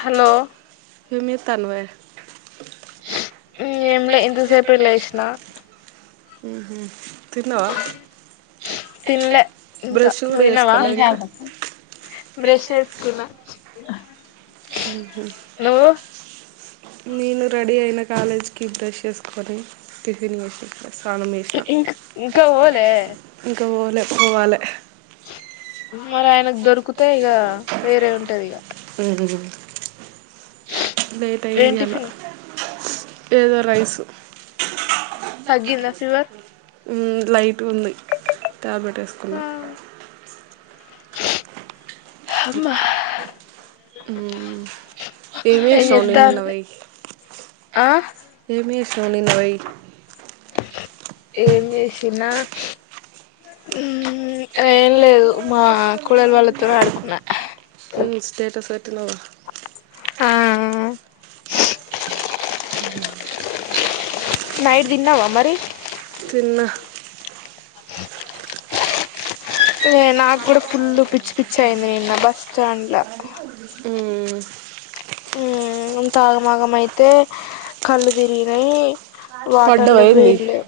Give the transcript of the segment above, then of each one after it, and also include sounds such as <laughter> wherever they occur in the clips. Hello ఏమిచేస్తున్నావే? ఏం లే ఇంతసేపే లేసినా తిన్నవా తినలే ఇంకా నువు తన్నావా చేసుకోలే ఇంకా బ్రష్ చేస్తున్నా నేను రెడీ అయినా కాలేజ్ కి బ్రష్ చేసుకొని టిఫిన్ చేసా ఇంకా ఇంకా పోలే పోవాల పోవాలి మరి ఆయనకు దొరికితే, ఇక వేరే ఉంటది. ఇక లేట్ అయింది ఏం ఇయ్యాల టిఫిన్ ఏదో రైసు తగ్గిందా ఫీవర్ లైట్గా ఉంది ట్యాబ్లెట్ వేసుకున్న. హమ్మ ఏం ఏంచేసినావు నిన్న చెత్తాంది పోయి ఆ శునిన్ై <unintelligible> ఏమి చేసినా ఏం లేదు మా కోడలు వాళ్ళతో ఆడుకున్న స్టేటస్ పెట్న్నావా ఆ <inaudible> నైట్ తిన్నావా మరి తిన్నా నాకు కూడా ఫుల్ పిచ్చి పిచ్చి అయింది నిన్న బస్టాండ్లో. హ్మ్ అంతా ఆగమాగమ అయితే కళ్ళు తిరిగినాయి వాటర్లువు పడ్డవైంది ఏం లేవు.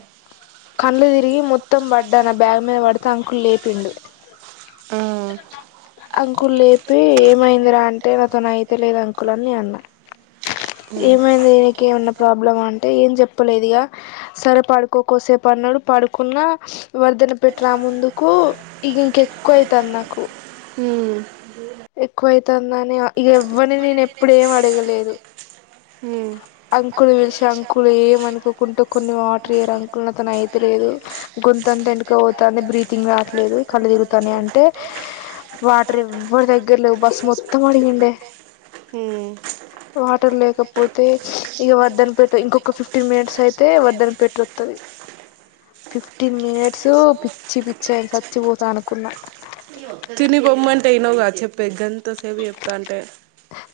కళ్డ్లు తిరిగి మొత్తం పడ్డా. నా బ్యాగ్ మీద పడితే అంకులు లేపిండు. ఆ అంకులు లేపి ఏమైందిరా అంటే, నాతో అయితా లేదు అంకుల్ అని అన్న కు <unintelligible> ఏమైంది నీకి ఏమైనా ప్రాబ్లం అంటే, ఏం చెప్పలేదు ఇగ సరే పడుకో కాసేపు పడుకున్నా, ఈమధ్యన పెట్ట్రా ముందుకు ఇక ఇంకెక్కువ అవుతుంది నాకు. హ్మ్ ఎక్కువైతాందని ఇక ఎవ్వరిని నేను ఎప్పుడు ఏం అడగలేదు. మ్ అంకుల్ని పిలిసి అంకులు ఏమనుకోకుంటే కొన్ని వాటర్ ఇవ్వరా అంకుల్ నాతోటి అయితాలేదు గొంతు గొంతు ఎండకు పోతుంది, బ్రీతింగ్ రాట్లేదు, కళ్ళు తిరుగుతాన్నాయి అంటే వాటర్ ఇవ్వలేదు. <unintelligible> వాటర్ లేకపోతే ఇక వర్దని పెట్ట ఇంకొక ఫిఫ్టీన్ మినిట్స్ అయితే వర్దన పెట్టస్తుంది. <inaudible> ఫిఫ్టీన్ మినిట్స్ పిచ్చి పిచ్చ అయి చచ్చిపోతా అనుకున్నా. తిని పొమ్మంటే ఇనవ్వుగా చెప్తే ఎంత సేపు చెప్తాంటే.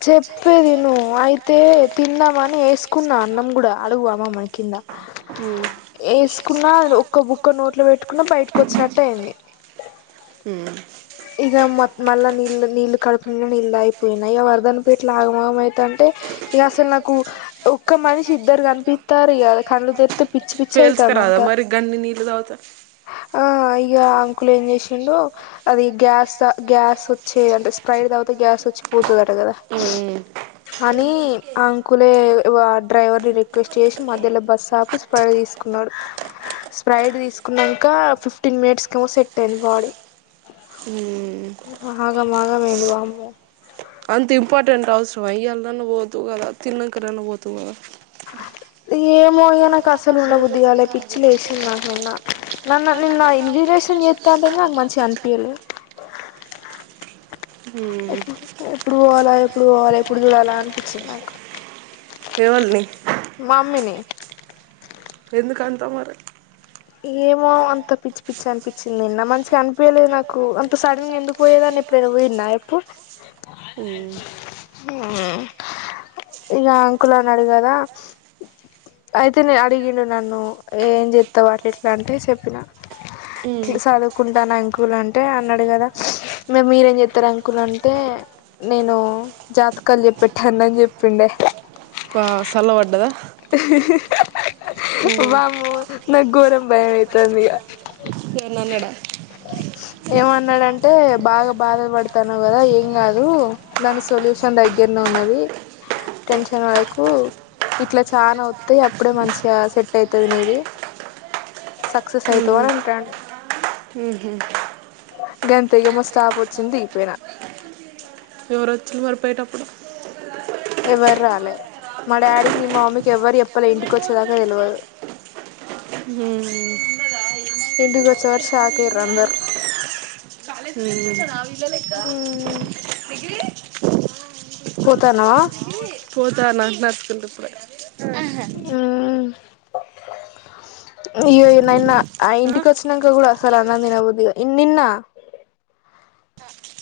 చెప్పేది విను అయితే తిందామని వేసుకున్నా అన్నం కూడా అడుగు అమ్మ మనకిింద హు వేసుకున్నా ఒక్క బుక్క నోట్లో పెట్టుకున్న బయటకు వచ్చినట్టు అయింది. మ్ ఇక మ మళ్ళీ నీళ్ళ నీళ్లు కడుపు నిండా తాగి పోయినా, ఇక వర్ధన్ పేట్లో ఆగమ గం అయితుంటే. ఇక అసలు నాకు ఒక్క మనిషి ఇద్దరు కనిపిస్తారు ఇక తే పిచ్చి పిచ్చ అయితానా అంత పేల్చుకరాదా మరి గన్ని నీళ్ళు తాగుతా ఆ ఇక అంకులు ఏం చేసిండో స్ప్రైట్ తాగితే గ్యాస్ వచ్చి పోతదట కదా ఉమ్మ్ అని ఆ అంకులే డ్రైవర్ ని రిక్వెస్ట్ చేసి మధ్యలో బస్సు ఆపిసి ప తీసుకు న్నాడు స్ప్రైట్ తీసుకున్నాక ఫిఫ్టీన్ మినిట్స్ క ఏమో సెట్ అయింది బాడీ హ్మ్ ఆగం ఆగం వామ్మో అంత ఇంపార్టెంట్ అవసరం అయ్యళ అన్న పోతు కదా తిన్నాకరన్న పోతు కదా ఏమో ఇగా నాకు అసలు ఉన్న బుద్దిిగా పిచ్చిలు వసింది నాన్నన్న నన్న ఇన్విటేషన్ చేస్తాంటే నా మంచిగా అనిపించలే <inaudible> హ్మ్ ఎడు ఎప్పుడు పోవాల ఎప్పుడు పోవాలా ఎప్పుడు చూడాలా అనిపించింది నాకు కేవల్ని మమ్మని ఎందుకంతా మరి ఏమో అంత పిచ్చి పిచ్చి అనిపించింది నిన్న మంచిగా అనిపయలేదు నాకు అంత సడన్ గా ఎందుకు పోయేదని పరువు నాయపు ఆ హ ఇక అంకుల్ అడిగదా అయితే నే అడిగిండు నన్ను ఏం చెతావు అట్లా ఇట్లా అంటే చెప్పిన హ్మ్ చదువుకుంటాను అంకుల్ అంటే అన్నాడు కదా ఇరి మీరేం చెతారు అంకుల్ అంటే నేను జాతకాలు చెప్పెట్టా అన్నని చెప్పిండే ఇ సల వాడ్ంటదా బామ ఎవరిని నాకు ఘోరం భయం అవుతుంది ఇక ఏన్నన్నడ ఏమన్నాడంటే బాగా బాధపడుతాన్నావు కదా ఏం కాదు దాని సొల్యూషన్ దగ్గర నువ్ అన్నది టెన్షన్ పడకు ఈ ఇట్లా చాలా వస్తాయి అప్పుడే మంచిగా సెట్ అవుతుంది నీది సక్సెస్ ఉహు. అవుతవార అంటాడు గంతగమ్మో స్టాప్ వచ్చింది దిగిపోయినా ఎవరొచ్చలు మరిపోయేటప్పుడు ఎవ్వరు రాలే మా డాడీకి నీ మా మమ్మీకి ఎవ్వరు ఎప్పలే ఇంటికి వచ్చేదాకా తెలియదు హ ఎంటి కొచ్చవర్షాఖరందర్ న ఇల్లేద పోతానా పోతా నాన్నకుల్ప్ ఆ <inaudible> అయ్య నన్న ఆ? ఇంటికి వచ్చినాక కూడా అసలు అన్నందిినబద్దు ఇ నిన్న అ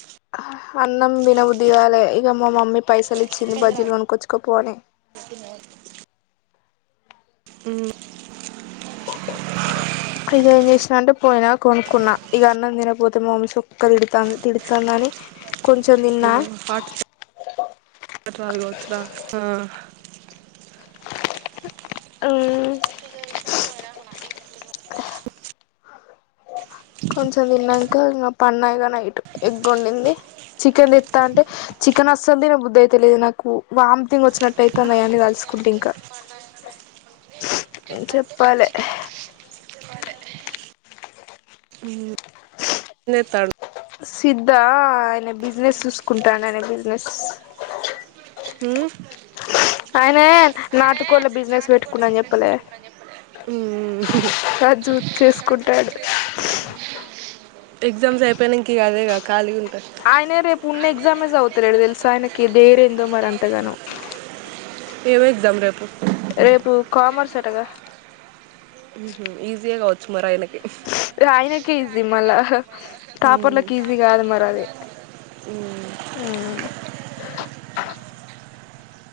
<inaudible> అన్నం బినబ దగాలే ఇక మా మమ్మీ పైసలు ఇచ్చింది బడ్జెట్ లోని కూచ్చుకోపోని <inaudible> ఉమా <inaudible> ఇక ఏం చేసినాంటే పోయినా కొనుక్కున్నా ఇక అన్నం తినకపోతే మామస్ ఒక్క తిడుతాంది తిడుతాందిని హట్లుగాతురా ఆ అవు <inaudible> కొంచం దీన్నాను. ఇంకా పన్నా యిగ నైటు, ఎగ్గోండింది, చికెన్ తెత్తా అంటే, చికెన్ అస్సలు దినబుద్ధ అ. అయితలేదు నాకు, వామ్థింతింగ్ వొచ్చినట్టుయితనంది, ఆయన్నీ దలుసుకుంటే ఇంక. చెప్పాలే <inaudible> లేతాడు. సిద్ధా, ఆయన బిజినెస్ సుసుకుంటాండు, ఆయన బిజినెస్. ఉమ్? ఆయనే, నాటుకోళ్ళ బిజినెస్ పెట్టుకున్నా చెప్పలే. ఉమ్. రాజు జూసి చేసుకుంటాడు. ఎగ్జామ్స్ అయిపోయినా ఇంక, అదే గద ఖాలీగున్. ఆయినే రేపు పుణ్యస్. ఎగ్జాజమే జావుటలేదు, దెల్సా ఆయనకి డేర్ ఏందో, మరి అంతాగానం. ఎం ఎగ్జామ్ రేపు. రేపు కామర్స్ అటగాద. ఈజీయేగావచ్చు మారిఆయనకీ. ఆయనకే ఈజీ మళ్ల. ఉమ్, అది ఉమ్.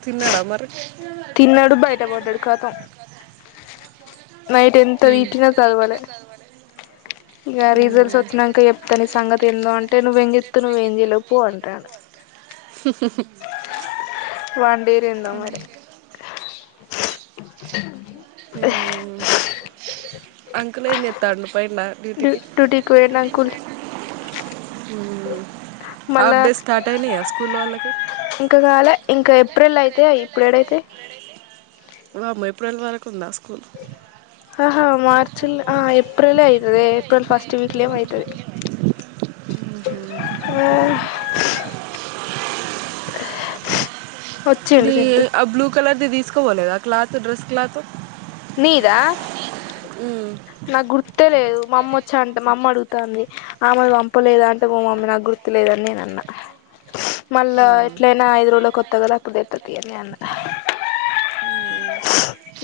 తిన్నాడా మరీ. తిన్నాడు, బయట వడ్డడు కతం. నైట్ ఎంతతిట్టిన సదువులే. ఇగ రీజల్ట్స్ ఉమ్. ఓచ్చినంక చెప్తా నీ సంగతి ఏందో అంటే, నువ్వు ఎం జెతావ్, నువ్వు ఎం జేయ్యలేవు, పొ అంటడు. వండీరిందా మరి. అంకల్ ఎం జెతండు, పోయిండ. డు డూటికీ వోయిండు అంకుల్. ఉమ్. మళ్ళా, వాళ్ళకి ఇంకా గాలే, ఇంకా ఏప్రిల్ అయితే అయి. వామ్మో, ఏప్రిల్ వరకు ఉందా. స్కూల్ ఆహా మార్చిల్ ఆ ఏప్. ఏప్రిల్ లే అయితదే, ఏప్రిల్ ఫస్ట్ వీక్లే ఏమో, అయితది. ఆ నీ ఆ బ్లూ కలర్ది దిసకవొలేదా, క్లాత్, డ్రెస్ క్లాతు. నీదా. నాకు గుర్తే లేదు, మా మమ్మో చ్చి, అంటే మా మామ్మ అడుగుతంది, ఆమెది పంపలేదా అంటే, మా మమ్మీ నాకు గుర్తులేదు. న్నేనన్న. అ మళ్ళ ఎట్లాట్లైనా, ఐదు రోజుల కొత్త గదా, అప్పుడు తేత్త తియ్, అని నేను అన్న.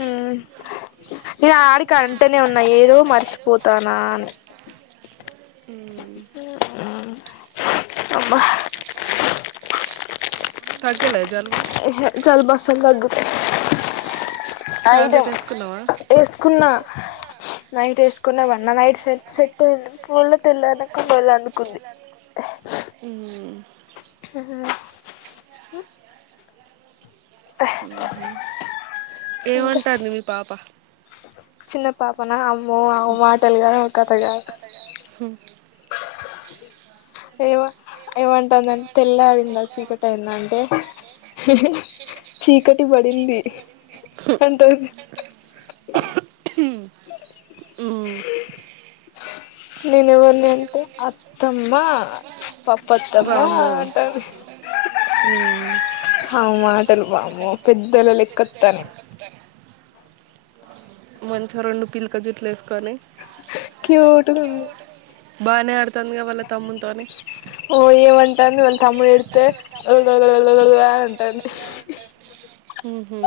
ఉమ్ ఇగ ఆడి కంటే. ఇక అంటనే ఉన్నా, ఏదో, మర్చిపోతాన్న ఉమ్. అబ్బా. తగ్గలే జలుబు ఏహె జాలుబస్సల్ దగ్గు. టాబ్లెట్ ఐటమ్ వేసుకున్నావా ఏసుకున్న. నైట్ ఏసుకున్న, వన్నా, నైట్ సె సెట్ అయింది, ఫుల్ తెల్లరి నంక, మళ్ల అందుకుంది. అ ఏమంటంది, మీ పాప. చిన్న పాపన, ఆమ్మో అమ మాటలు గాదు, అమ కథ గాదు. స ఏవొ. ఏమంటందంటే, తెల్లారిందా, చీకటి అయింద, అంటే చీకటి పడి. హ హ్మ్మ్ నేను ఎవర్నీ అంటే అత్తమ్మ పప్ప అత్తమ్మ వామ్మో అంటది మ్మ్. అ మాటలు వామ్మో పెద్దోళ్ల లెక్క వస్తున్నాయి మంచిగా రెండు పిలక జుట్లు వే క్యూట్గ ఉంది బానే ఆడుతుందిగా వాళ్ళ తమ్మునితోనే వల్ల తమ్ముడు ఏడిస్తే ఉళ్దళ్ అంటంది ఉహు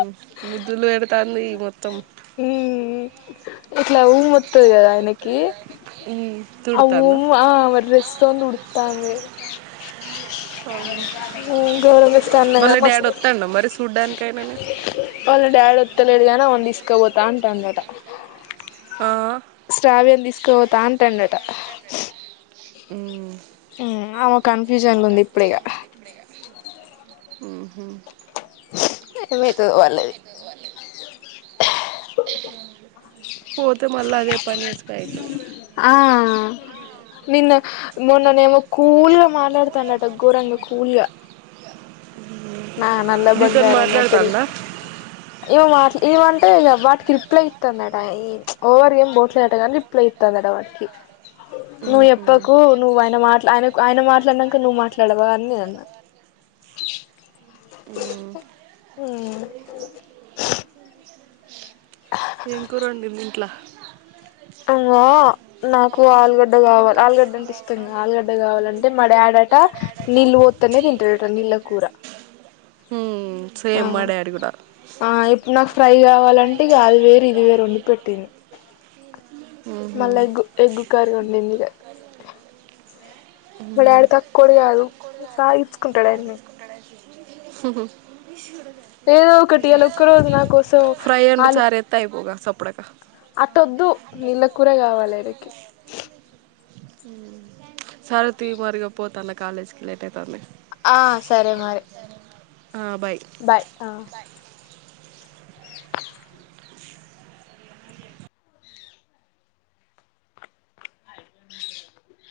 ముద్దులు పెడతాంది మొత్తం మ్మ్ ఇట్లా ఊ మత్తది కదా హ్మ్మ్ అము ఆ మరి రిస్క్ ను ఉడుకుతుంది ఆ అవును గౌరమ్మ ఇస్తాన్న వాళ్ళ డాడీ మస్త్ వత్తాండ మరి చూడ్డానికైనానే వాళ్ళ డాడ్ వత్తలేదు కానీ ఆమె ను తీసుకుపోతా అంటున్నాడు అంట ఆ అంటాండట ఆమె కన్ఫ్యూజన్లు ఉంది ఇప్పుడిగా ఉహు మీతు వాళ్ళది పోతే మల్ల అదే పని చేసుడు అవుతుంది ఆ నిన్ను ఘోరంగా కూల్గా <unintelligible> నల్ల నీతో బంగారం మా తెలి మాట్లాడుతుందా ఇవ మా ఇవంత వాటికి రిప్లై ఇస్తుందడాట ఓవర్ గేమ్ బోట్లేట కానీ రిప్లై ఇస్తుందడా వాటికి నువ్వు ఉహు. చేప్పకు నువ్వు ఆయన మాట్ ఆయన ఆయన మాట్లాడినాక నువ్వు మాట్లాడవా అని నేను అన్న అ హ్మ్మ్ ఏం కూర వండీరు ఇంట్ల అమ్మో నాకు ఆలుగడ్డ ఆలుగడ్డ అంటే ఇష్ట ఆలుగడ కావాలంటే మ డాడ్ అంట నీళ్ళు పోతలేదు అన్నారు కూర హ్మ్మ్ సేమ్ మ డాడ్ కూడ ఆ ఇప్పుడు నాకు ఫ్రై కావాలంటే ఇక అది వేరు ఇది వేరు వండి పెట్టింది ఊహు మళ్ళా ఎగ్గు ఎగ్గు కర్రీ వండింది ఇక మా హ్మ్మ్ డాడీ తక్కువోడు కాదు సాగిచ్చుకుంటాడు ఆయన్ని హహో ఏదో ఒకటి ఇయాల ఒక్క రోజు నా కోసం ఫ్రై అండి ఆలు చారి ఎత్త అయిపోగా చప్పుడక అట్టొద్దు నీళ్ళ కూూర కావాలి ఆయనకి సరతి మరిగా పోతాన్న కాలేజ్ కి లేట్ అయితాంది ఆ సరే మరి బాయ్ ఆ అ